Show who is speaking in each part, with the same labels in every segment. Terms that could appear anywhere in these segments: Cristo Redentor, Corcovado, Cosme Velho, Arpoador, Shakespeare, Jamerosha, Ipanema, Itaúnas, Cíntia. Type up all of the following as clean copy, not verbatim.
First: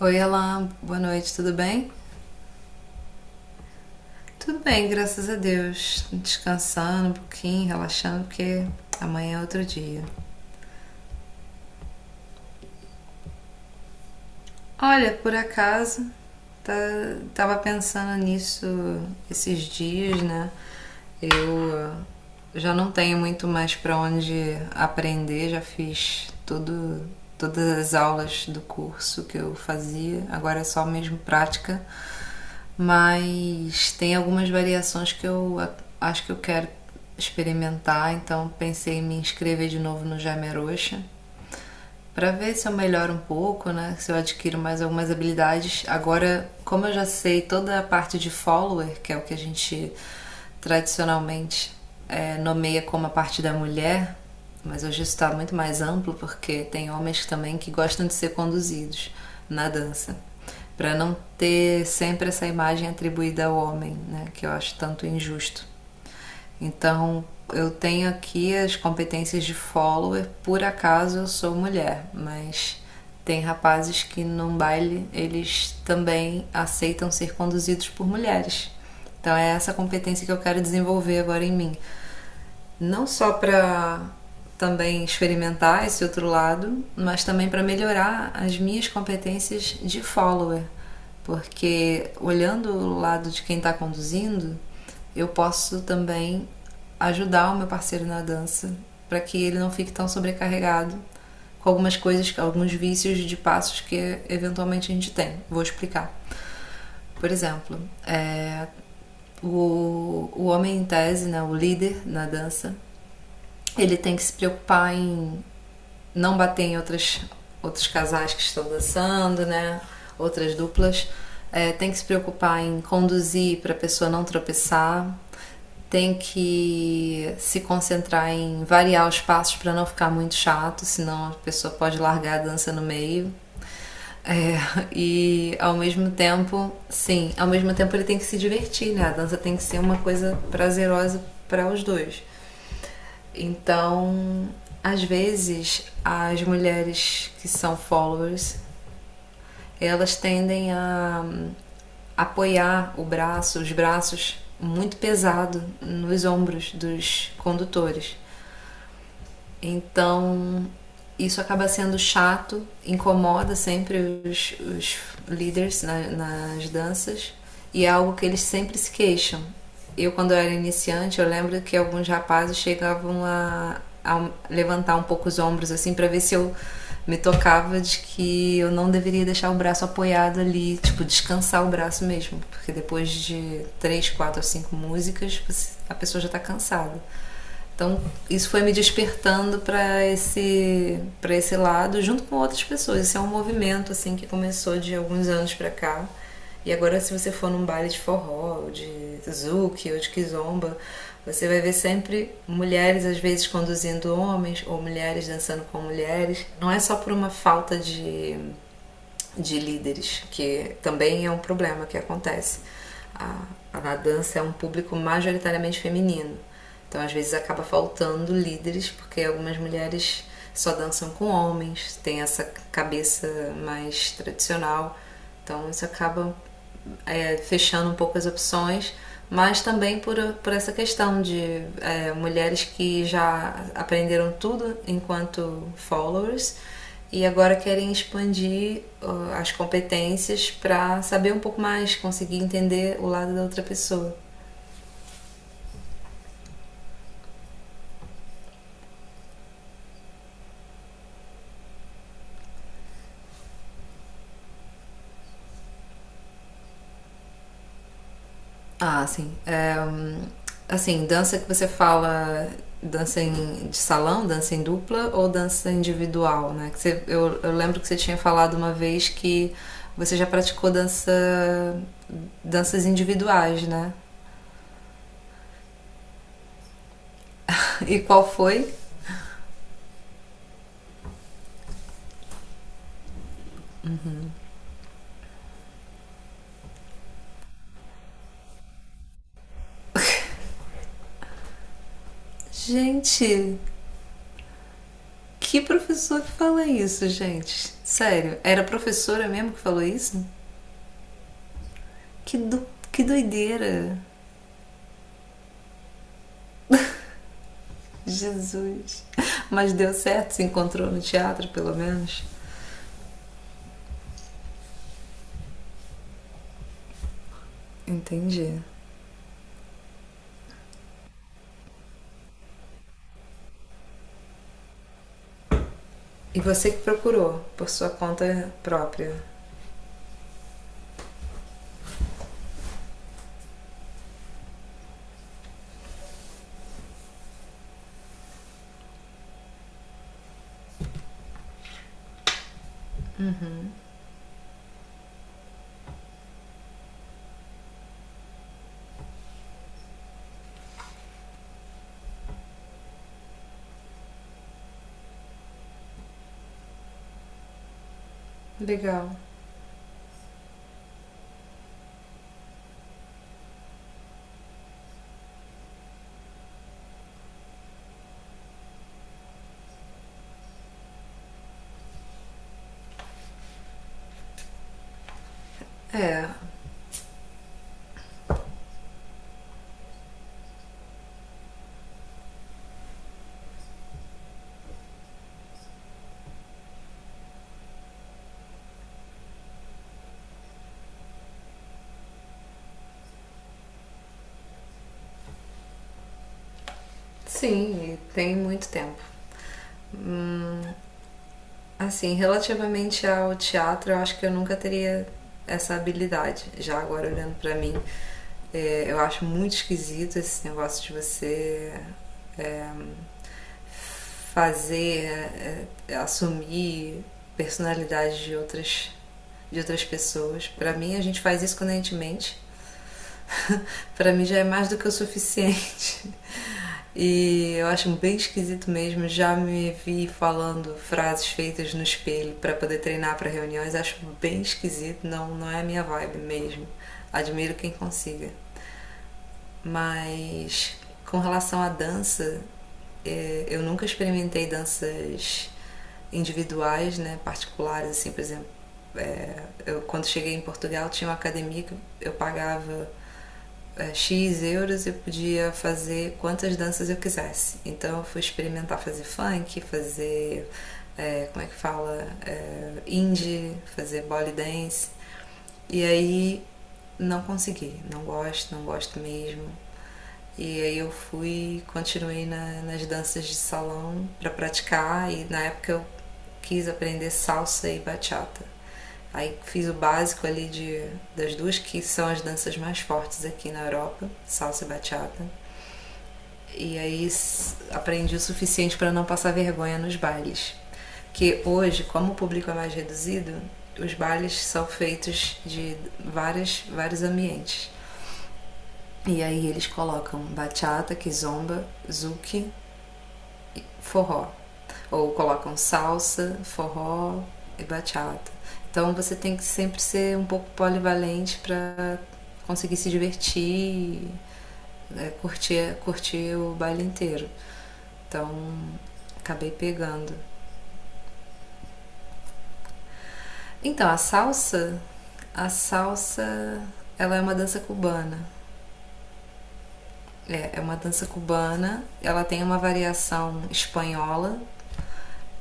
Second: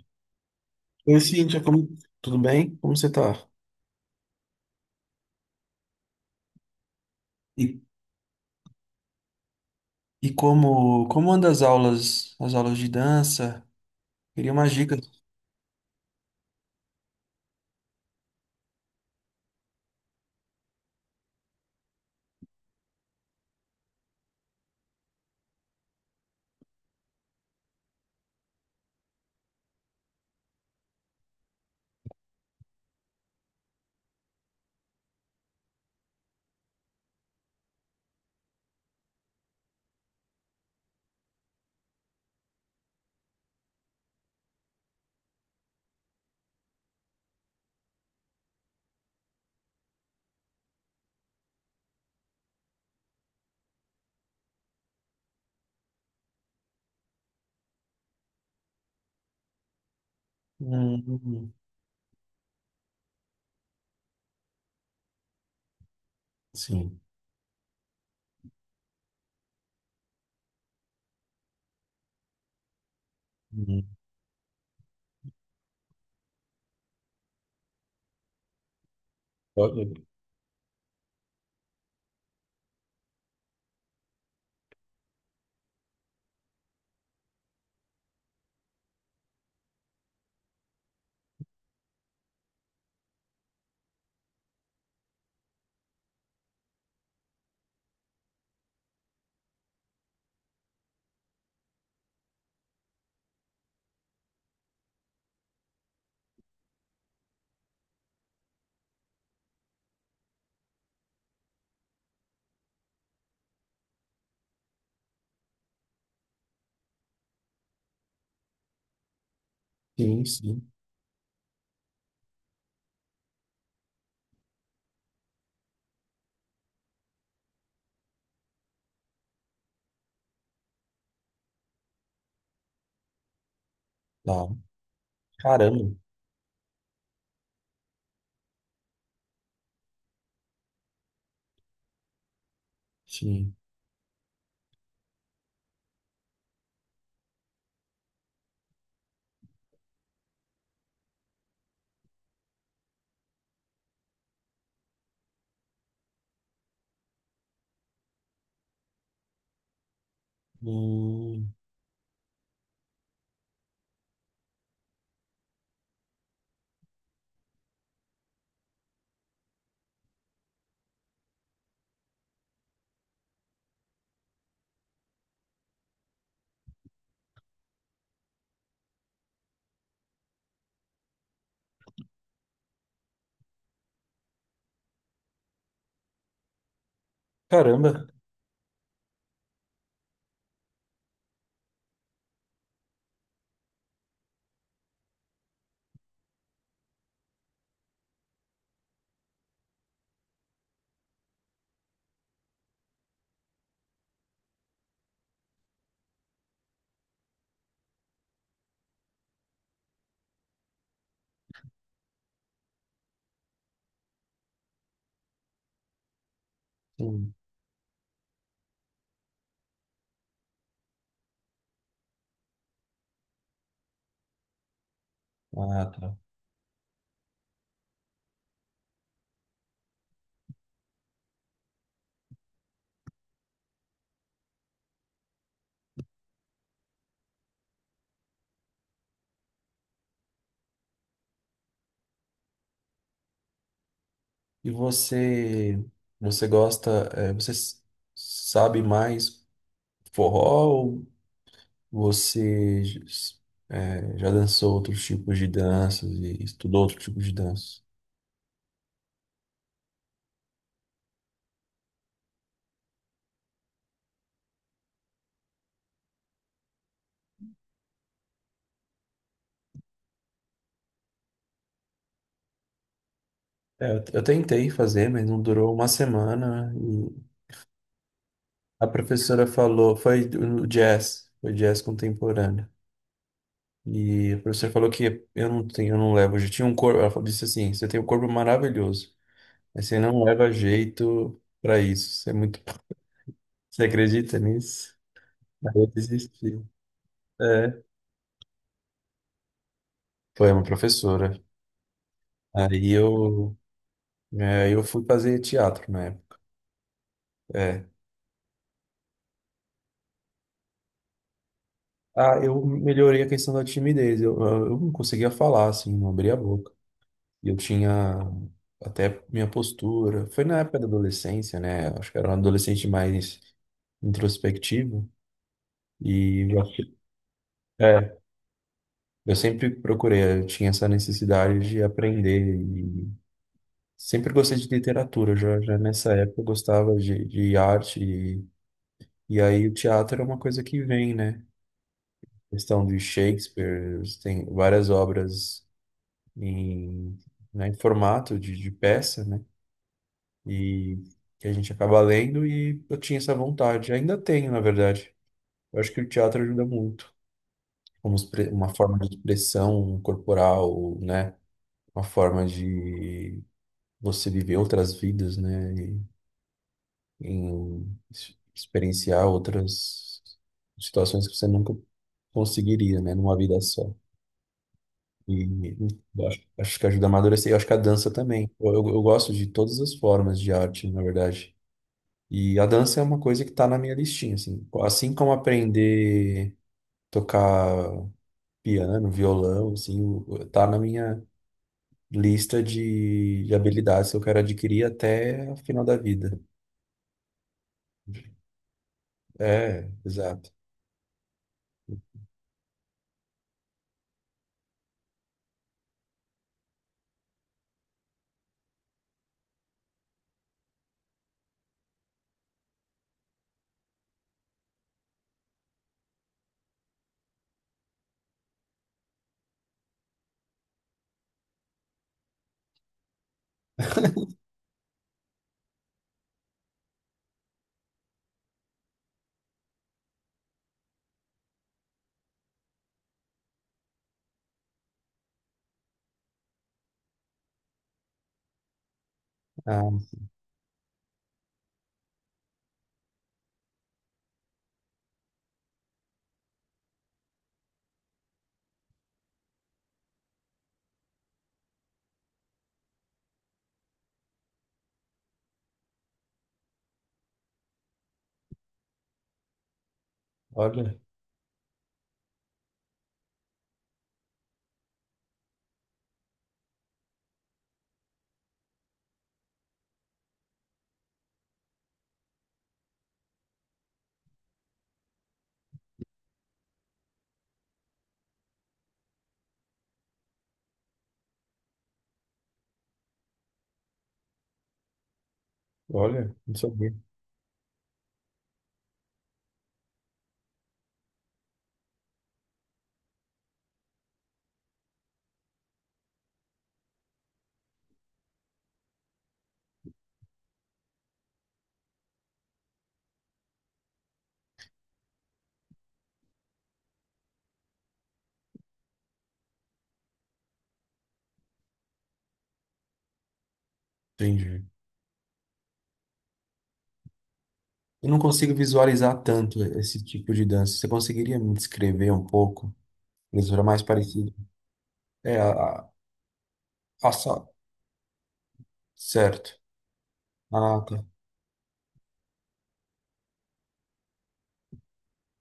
Speaker 1: Oi, Alan, boa
Speaker 2: Oi,
Speaker 1: noite, tudo
Speaker 2: Cíntia,
Speaker 1: bem?
Speaker 2: tudo bem? Como você tá?
Speaker 1: Tudo bem, graças a Deus. Descansando um pouquinho,
Speaker 2: E,
Speaker 1: relaxando, porque amanhã é outro dia.
Speaker 2: e como andam as aulas de dança? Queria umas
Speaker 1: Olha,
Speaker 2: dicas.
Speaker 1: por acaso, tá, tava pensando nisso esses dias, né? Eu já não tenho muito mais para onde aprender, já fiz tudo, todas as aulas do curso que eu fazia, agora é só mesmo prática, mas tem algumas variações que eu acho que eu quero experimentar, então pensei em me inscrever de novo no Jamerosha para ver se eu melhoro um pouco, né? Se eu adquiro mais algumas habilidades. Agora, como eu já sei toda a parte de follower, que é o que a gente tradicionalmente nomeia como a parte da mulher, mas hoje isso está muito mais amplo porque tem homens também que gostam de ser conduzidos na dança, para
Speaker 2: Hum,
Speaker 1: não
Speaker 2: hum,
Speaker 1: ter sempre essa imagem atribuída ao homem, né? Que eu acho tanto injusto.
Speaker 2: sim.
Speaker 1: Então, eu tenho aqui as competências de follower, por acaso eu sou mulher, mas tem
Speaker 2: Hum.
Speaker 1: rapazes que num baile eles também aceitam ser conduzidos por mulheres. Então é essa
Speaker 2: Olha,
Speaker 1: competência que eu quero desenvolver agora em mim, não só para também experimentar esse outro lado, mas também para melhorar as minhas competências de follower, porque olhando o lado de quem está conduzindo, eu posso também ajudar o meu parceiro na dança para que ele não fique tão sobrecarregado com algumas coisas, com alguns vícios de passos que eventualmente a gente tem. Vou explicar. Por exemplo, é, o homem em tese, né, o líder na dança, ele tem que se preocupar em não bater em outros casais que estão dançando, né?
Speaker 2: sim,
Speaker 1: Outras
Speaker 2: sim.
Speaker 1: duplas. Tem que se preocupar em conduzir para a pessoa não tropeçar. Tem que se concentrar em variar os passos para não ficar muito chato, senão a pessoa pode largar a dança no meio.
Speaker 2: Tá.
Speaker 1: É, e ao
Speaker 2: Caramba.
Speaker 1: mesmo tempo, sim, ao mesmo tempo ele tem que se divertir, né? A dança tem que ser uma coisa prazerosa para os dois.
Speaker 2: Sim.
Speaker 1: Então, às vezes, as mulheres que são followers, elas tendem a apoiar o braço, os braços muito pesado nos ombros dos condutores. Então, isso
Speaker 2: Hum,
Speaker 1: acaba sendo chato, incomoda sempre os líderes nas danças, e é algo que eles sempre se queixam. Eu, quando eu era iniciante, eu lembro que alguns rapazes chegavam a levantar um pouco os ombros assim para ver se eu me tocava de que eu não deveria deixar o braço apoiado ali, tipo, descansar o braço mesmo, porque depois de três, quatro ou cinco músicas, a pessoa já tá cansada.
Speaker 2: caramba.
Speaker 1: Então, isso foi me despertando para esse lado junto com outras pessoas. Esse é um movimento assim que começou de alguns anos para cá. E agora se você for num baile de forró, ou de zouk ou de kizomba, você vai ver sempre mulheres às vezes conduzindo homens ou mulheres dançando com mulheres. Não é só por uma falta de líderes, que também é um problema que acontece. A, a dança é um público majoritariamente feminino, então às
Speaker 2: Sim.
Speaker 1: vezes acaba faltando líderes porque algumas mulheres só dançam com homens, tem essa cabeça mais tradicional, então isso
Speaker 2: Ah, tá.
Speaker 1: acaba, fechando um pouco as opções, mas também por, essa questão de mulheres que já aprenderam tudo enquanto followers e agora querem expandir as competências para saber um pouco mais, conseguir entender o lado da outra pessoa.
Speaker 2: E você, você gosta, eh, você s- sabe mais forró ou você já dançou outros tipos de danças e estudou outros tipos de danças?
Speaker 1: Ah, sim. Assim, dança que você fala, dança de salão, dança em dupla ou dança individual, né? Eu lembro que você tinha falado uma vez que você já praticou danças individuais,
Speaker 2: É,
Speaker 1: né?
Speaker 2: eu tentei fazer, mas não durou uma semana. E
Speaker 1: E qual foi?
Speaker 2: a professora falou, foi no jazz, foi jazz contemporâneo. E a professora falou que eu não tenho, eu não levo, eu tinha um corpo, ela disse assim, você tem um corpo maravilhoso, mas você não leva jeito pra isso. Você é muito,
Speaker 1: Gente,
Speaker 2: você acredita nisso?
Speaker 1: que
Speaker 2: Aí eu
Speaker 1: professor que
Speaker 2: desisti.
Speaker 1: fala isso, gente?
Speaker 2: É,
Speaker 1: Sério, era a professora mesmo que falou isso?
Speaker 2: foi uma professora.
Speaker 1: Que, do,
Speaker 2: Aí
Speaker 1: que
Speaker 2: eu,
Speaker 1: doideira!
Speaker 2: é, eu fui fazer teatro na época. É.
Speaker 1: Jesus! Mas deu certo, se encontrou no teatro, pelo menos.
Speaker 2: Ah, eu melhorei a questão da timidez. Eu não conseguia falar, assim, não abria a boca. E eu tinha
Speaker 1: Entendi.
Speaker 2: até minha postura. Foi na época da adolescência, né? Acho que era um adolescente mais introspectivo.
Speaker 1: E
Speaker 2: E eu,
Speaker 1: você
Speaker 2: acho
Speaker 1: que
Speaker 2: que-
Speaker 1: procurou por sua
Speaker 2: é,
Speaker 1: conta própria.
Speaker 2: eu sempre procurei, eu tinha essa necessidade de aprender. E sempre gostei de literatura, já nessa época eu gostava de arte. E aí o teatro é uma coisa que vem, né? Questão de Shakespeare, tem várias obras em, né, em formato de peça, né? E que a gente acaba lendo e eu tinha essa vontade, ainda tenho, na verdade. Eu acho que o teatro ajuda muito, como uma forma de
Speaker 1: Legal.
Speaker 2: expressão corporal, né? Uma forma de você viver outras vidas, né? E, em experienciar outras situações que você nunca conseguiria, né? Numa vida só. E
Speaker 1: É,
Speaker 2: eu acho, acho que ajuda a amadurecer. Eu acho que a dança também. Eu gosto de todas as formas de arte, na verdade. E a dança é uma coisa que está na minha listinha, assim. Assim como aprender a tocar piano, violão, assim, tá na minha lista de habilidades que eu quero adquirir até o final da vida.
Speaker 1: sim, e tem muito tempo.
Speaker 2: É, exato.
Speaker 1: Assim, relativamente ao teatro, eu acho que eu nunca teria essa habilidade. Já agora olhando pra mim, eu acho muito esquisito esse negócio de você é, fazer, assumir personalidade de outras pessoas. Pra mim, a gente faz isso quando a gente mente, para mim já é mais do que o suficiente. E eu acho bem esquisito mesmo. Já me vi falando frases feitas no espelho para poder treinar para reuniões. Acho bem esquisito. Não, não é a minha vibe mesmo. Admiro quem consiga.
Speaker 2: Ah,
Speaker 1: Mas com relação à dança, eu nunca experimentei danças individuais, né, particulares, assim, por exemplo. Eu, quando cheguei em Portugal, tinha uma academia que eu pagava X euros, eu podia fazer quantas danças eu quisesse. Então eu fui experimentar fazer funk, fazer.
Speaker 2: olha,
Speaker 1: Como é que fala? Indie, fazer body dance. E aí não consegui, não gosto, não gosto mesmo. E aí eu continuei nas danças de salão para praticar, e na época eu quis aprender salsa e bachata. Aí fiz o básico ali das duas que são as danças mais fortes aqui na Europa, salsa e bachata.
Speaker 2: olha, não
Speaker 1: E
Speaker 2: sabia.
Speaker 1: aí aprendi o suficiente para não passar vergonha nos bailes. Porque hoje, como o público é mais reduzido, os bailes são feitos de vários ambientes. E aí eles colocam bachata, kizomba, zouk, forró. Ou colocam salsa, forró e bachata. Então você tem que sempre ser um pouco polivalente para conseguir se divertir,
Speaker 2: Entendi.
Speaker 1: curtir, o baile inteiro.
Speaker 2: Eu não
Speaker 1: Então,
Speaker 2: consigo visualizar
Speaker 1: acabei
Speaker 2: tanto esse
Speaker 1: pegando.
Speaker 2: tipo de dança. Você conseguiria me descrever um pouco? Eles eram mais
Speaker 1: Então, a
Speaker 2: parecidos.
Speaker 1: salsa,
Speaker 2: É,
Speaker 1: a
Speaker 2: a,
Speaker 1: salsa,
Speaker 2: a
Speaker 1: ela é uma
Speaker 2: só.
Speaker 1: dança cubana.
Speaker 2: Certo.
Speaker 1: É uma
Speaker 2: Ah, tá.
Speaker 1: dança cubana, ela tem uma variação espanhola,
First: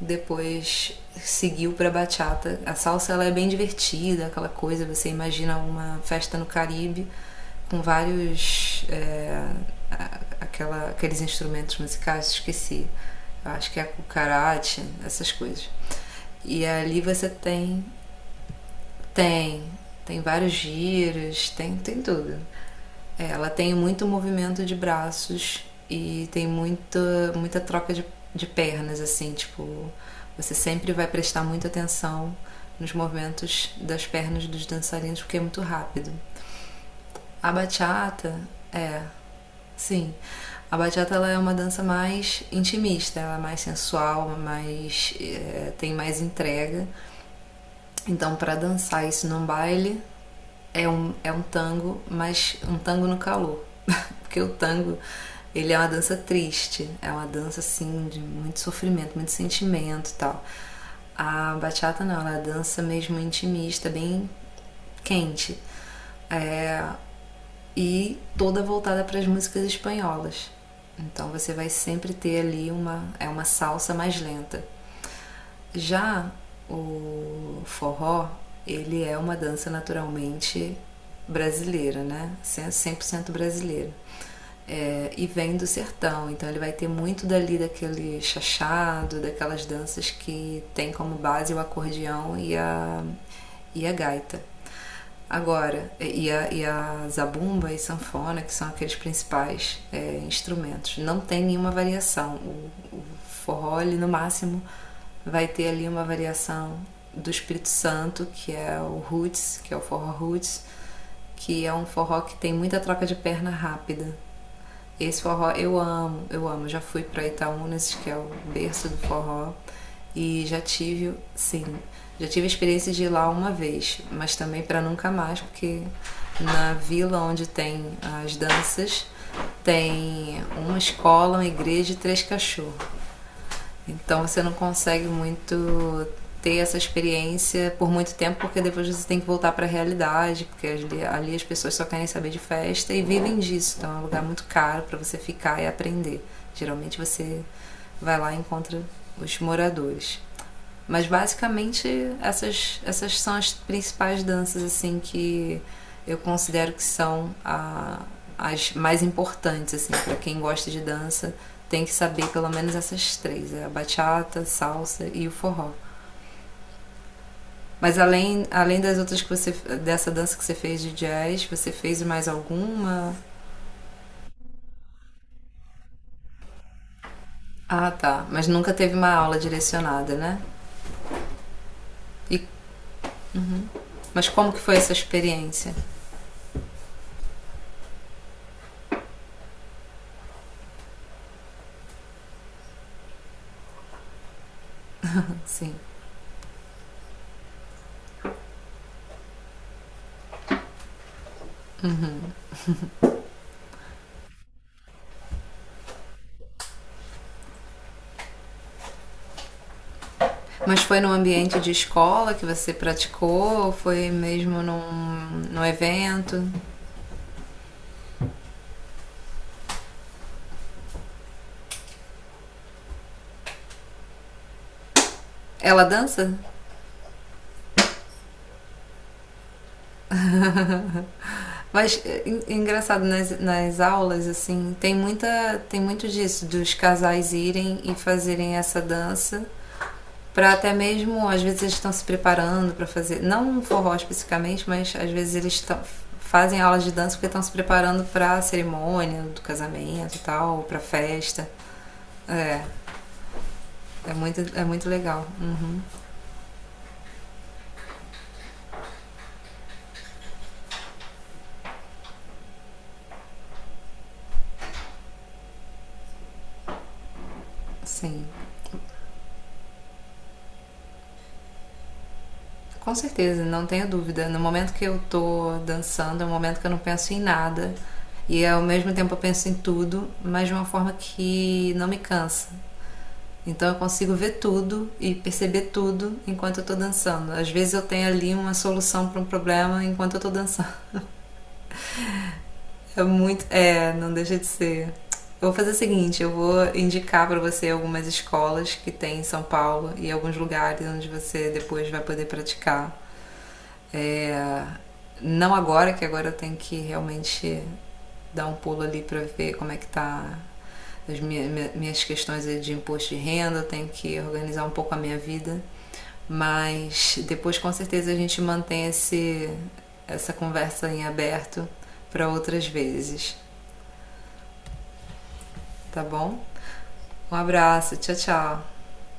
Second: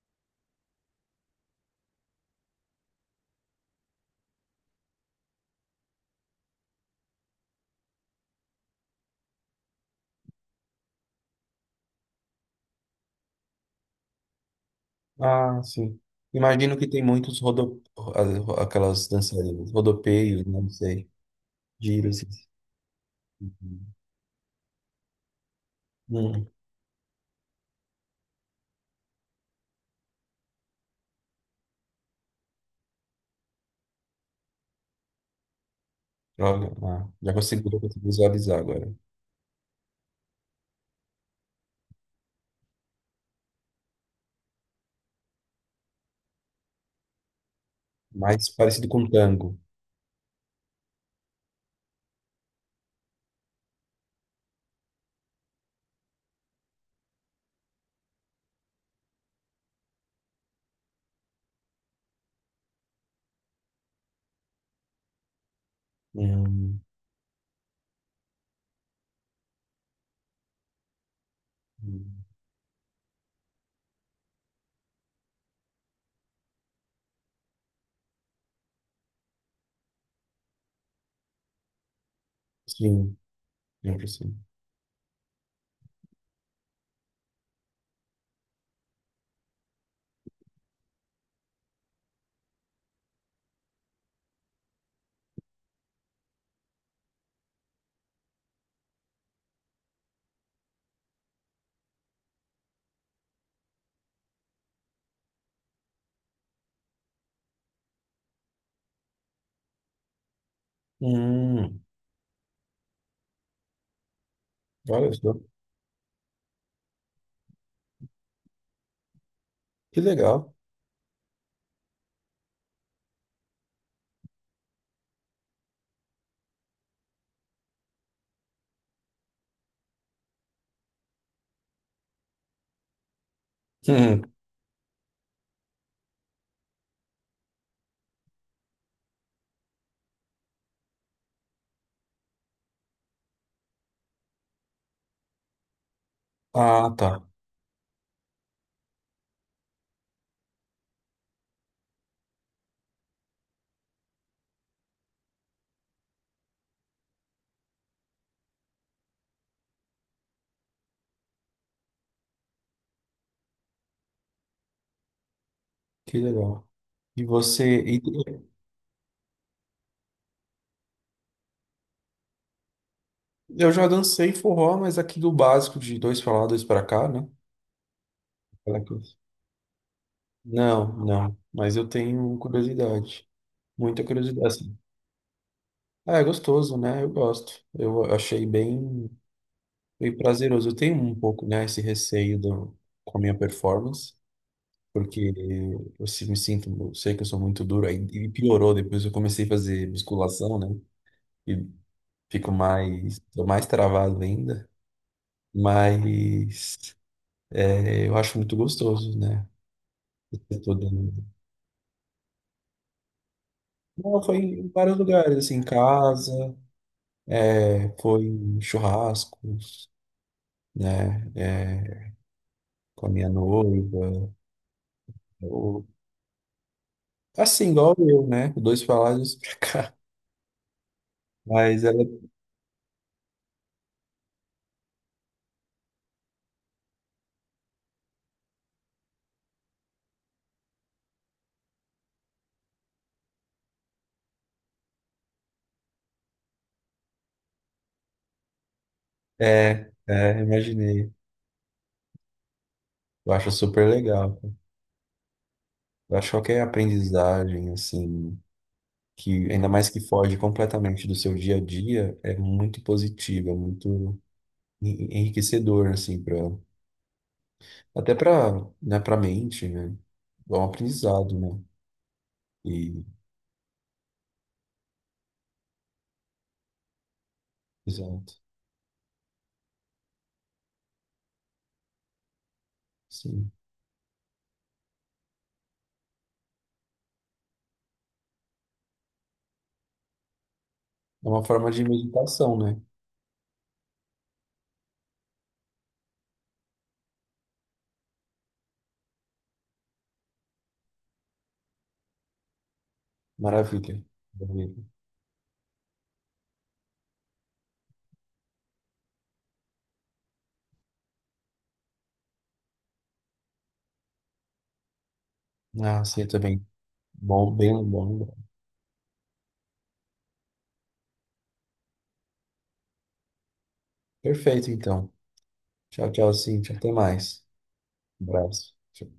Speaker 1: depois seguiu para bachata. A salsa, ela é bem divertida, aquela coisa, você imagina uma festa no Caribe com vários, aqueles instrumentos musicais, esqueci. Acho que é o karate, essas
Speaker 2: Ah,
Speaker 1: coisas.
Speaker 2: sim.
Speaker 1: E
Speaker 2: Imagino que
Speaker 1: ali
Speaker 2: tem
Speaker 1: você
Speaker 2: muitos
Speaker 1: tem.
Speaker 2: aquelas
Speaker 1: Tem,
Speaker 2: dançarinas,
Speaker 1: tem
Speaker 2: rodopeios,
Speaker 1: vários
Speaker 2: né, não sei,
Speaker 1: giros, tem
Speaker 2: giros. E-
Speaker 1: tudo. Ela tem muito movimento de braços e
Speaker 2: Hum,
Speaker 1: tem muita, muita troca de pernas, assim, tipo, você sempre vai prestar muita atenção nos movimentos das pernas dos dançarinos porque é muito rápido.
Speaker 2: olha, ah,
Speaker 1: A
Speaker 2: já consigo
Speaker 1: bachata,
Speaker 2: visualizar agora.
Speaker 1: é, sim. A bachata, ela é uma dança mais intimista, ela é mais sensual, mais, tem mais entrega. Então,
Speaker 2: Mais
Speaker 1: para
Speaker 2: parecido com
Speaker 1: dançar isso num
Speaker 2: tango.
Speaker 1: baile, é um tango, mas um tango no calor. Porque o tango, ele é uma dança triste, é uma dança assim de muito sofrimento, muito sentimento e tal. A bachata não, ela é uma dança mesmo intimista, bem quente.
Speaker 2: Hum,
Speaker 1: É, e toda voltada para as músicas espanholas. Então você vai sempre
Speaker 2: hum,
Speaker 1: ter ali uma salsa mais lenta. Já o forró, ele é uma dança naturalmente brasileira, né?
Speaker 2: sim,
Speaker 1: 100% brasileira.
Speaker 2: lembro sim.
Speaker 1: E vem do sertão, então ele vai ter muito dali daquele chachado, daquelas danças que tem como base o acordeão e a, gaita. Agora, e a zabumba e sanfona, que são aqueles principais, instrumentos. Não tem nenhuma variação. O forró, ele, no máximo, vai ter ali uma variação do Espírito Santo, que é o roots, que é o forró roots, que é
Speaker 2: Hum,
Speaker 1: um forró que tem muita troca de perna rápida.
Speaker 2: olha
Speaker 1: Esse
Speaker 2: só,
Speaker 1: forró eu amo, eu amo. Já fui para Itaúnas, que é o berço do forró,
Speaker 2: que
Speaker 1: e
Speaker 2: legal.
Speaker 1: sim, já tive a experiência de ir lá uma vez, mas também para nunca mais, porque na vila onde tem as danças tem uma escola, uma igreja e três cachorros.
Speaker 2: Hum,
Speaker 1: Então você não consegue muito ter essa experiência por muito tempo, porque depois você tem que voltar para a realidade, porque ali as pessoas só querem saber de festa e vivem disso. Então é um lugar muito caro para você ficar e aprender.
Speaker 2: ah,
Speaker 1: Geralmente
Speaker 2: tá,
Speaker 1: você vai lá e encontra os moradores. Mas basicamente essas são as principais danças assim que eu considero que são as mais importantes, assim para quem gosta de dança tem que saber pelo menos essas três, é a bachata, salsa e o forró.
Speaker 2: que legal. E você,
Speaker 1: Mas
Speaker 2: e-
Speaker 1: além, das outras, que você dessa dança que você fez de jazz, você fez mais alguma?
Speaker 2: eu já dancei forró, mas aqui do básico de dois pra lá, dois pra cá, né?
Speaker 1: Ah, tá, mas nunca teve uma aula direcionada, né?
Speaker 2: Não, não. Mas eu tenho
Speaker 1: E,
Speaker 2: curiosidade. Muita
Speaker 1: mas
Speaker 2: curiosidade,
Speaker 1: como que foi
Speaker 2: assim.
Speaker 1: essa experiência?
Speaker 2: Ah, é gostoso, né? Eu gosto. Eu achei bem, bem prazeroso. Eu tenho um pouco, né, esse receio do, com a minha performance, porque
Speaker 1: Sim.
Speaker 2: eu me sinto, eu sei que eu sou muito duro. E piorou depois eu comecei a fazer musculação, né? E fico mais, tô mais travado ainda. Mas é, eu acho muito gostoso, né? Eu tô
Speaker 1: Mas foi num
Speaker 2: dando.
Speaker 1: ambiente de escola que você praticou? Ou foi
Speaker 2: Não, foi
Speaker 1: mesmo
Speaker 2: em
Speaker 1: num,
Speaker 2: vários lugares, assim, em
Speaker 1: num evento?
Speaker 2: casa. Foi em churrascos, né? É, com a minha noiva.
Speaker 1: Ela
Speaker 2: Eu,
Speaker 1: dança?
Speaker 2: assim, igual eu, né? Dois pra lá e dois pra cá. Mas
Speaker 1: Mas
Speaker 2: ela
Speaker 1: é engraçado, nas aulas, assim, tem muita. Tem muito disso, dos casais irem e fazerem essa dança, para até mesmo, às vezes eles estão se preparando para fazer, não um forró especificamente, mas às vezes eles estão fazem aulas de dança porque estão se preparando para a cerimônia do
Speaker 2: é,
Speaker 1: casamento e
Speaker 2: é,
Speaker 1: tal, para a
Speaker 2: imaginei.
Speaker 1: festa. É,
Speaker 2: Eu acho super
Speaker 1: É
Speaker 2: legal.
Speaker 1: muito, é muito legal. Uhum,
Speaker 2: Eu acho qualquer aprendizagem, assim, que ainda mais que foge completamente do seu dia a dia, é muito positiva, é muito enriquecedor, assim, pra, até
Speaker 1: sim.
Speaker 2: pra, né, pra mente, né? É um aprendizado, né?
Speaker 1: Com
Speaker 2: E,
Speaker 1: certeza, não tenho dúvida. No momento que eu tô dançando, é um momento que eu não penso em nada.
Speaker 2: exato.
Speaker 1: E ao mesmo tempo eu penso em tudo, mas de uma forma que não me cansa.
Speaker 2: Sim.
Speaker 1: Então eu consigo ver tudo e perceber tudo enquanto eu tô dançando. Às vezes eu tenho ali uma solução para um problema enquanto eu tô dançando.
Speaker 2: É uma forma de meditação, né?
Speaker 1: É muito. É, não deixa de ser. Eu vou fazer o seguinte, eu vou indicar para você algumas escolas que tem em São Paulo e alguns lugares onde você depois vai poder praticar.
Speaker 2: Maravilha.
Speaker 1: É,
Speaker 2: Maravilha.
Speaker 1: não agora, que agora eu tenho que realmente dar um pulo ali para ver como é que tá as minhas questões de imposto de renda, eu tenho que organizar um pouco a minha vida.
Speaker 2: Ah, sim, eu também.
Speaker 1: Mas
Speaker 2: Bom,
Speaker 1: depois com
Speaker 2: bem
Speaker 1: certeza a
Speaker 2: bom.
Speaker 1: gente mantém essa conversa em aberto para outras vezes,
Speaker 2: Perfeito, então.
Speaker 1: tá
Speaker 2: Tchau, tchau,
Speaker 1: bom?
Speaker 2: Cintia. Até
Speaker 1: Um
Speaker 2: mais.
Speaker 1: abraço, tchau,
Speaker 2: Um abraço.
Speaker 1: tchau.
Speaker 2: Tchau.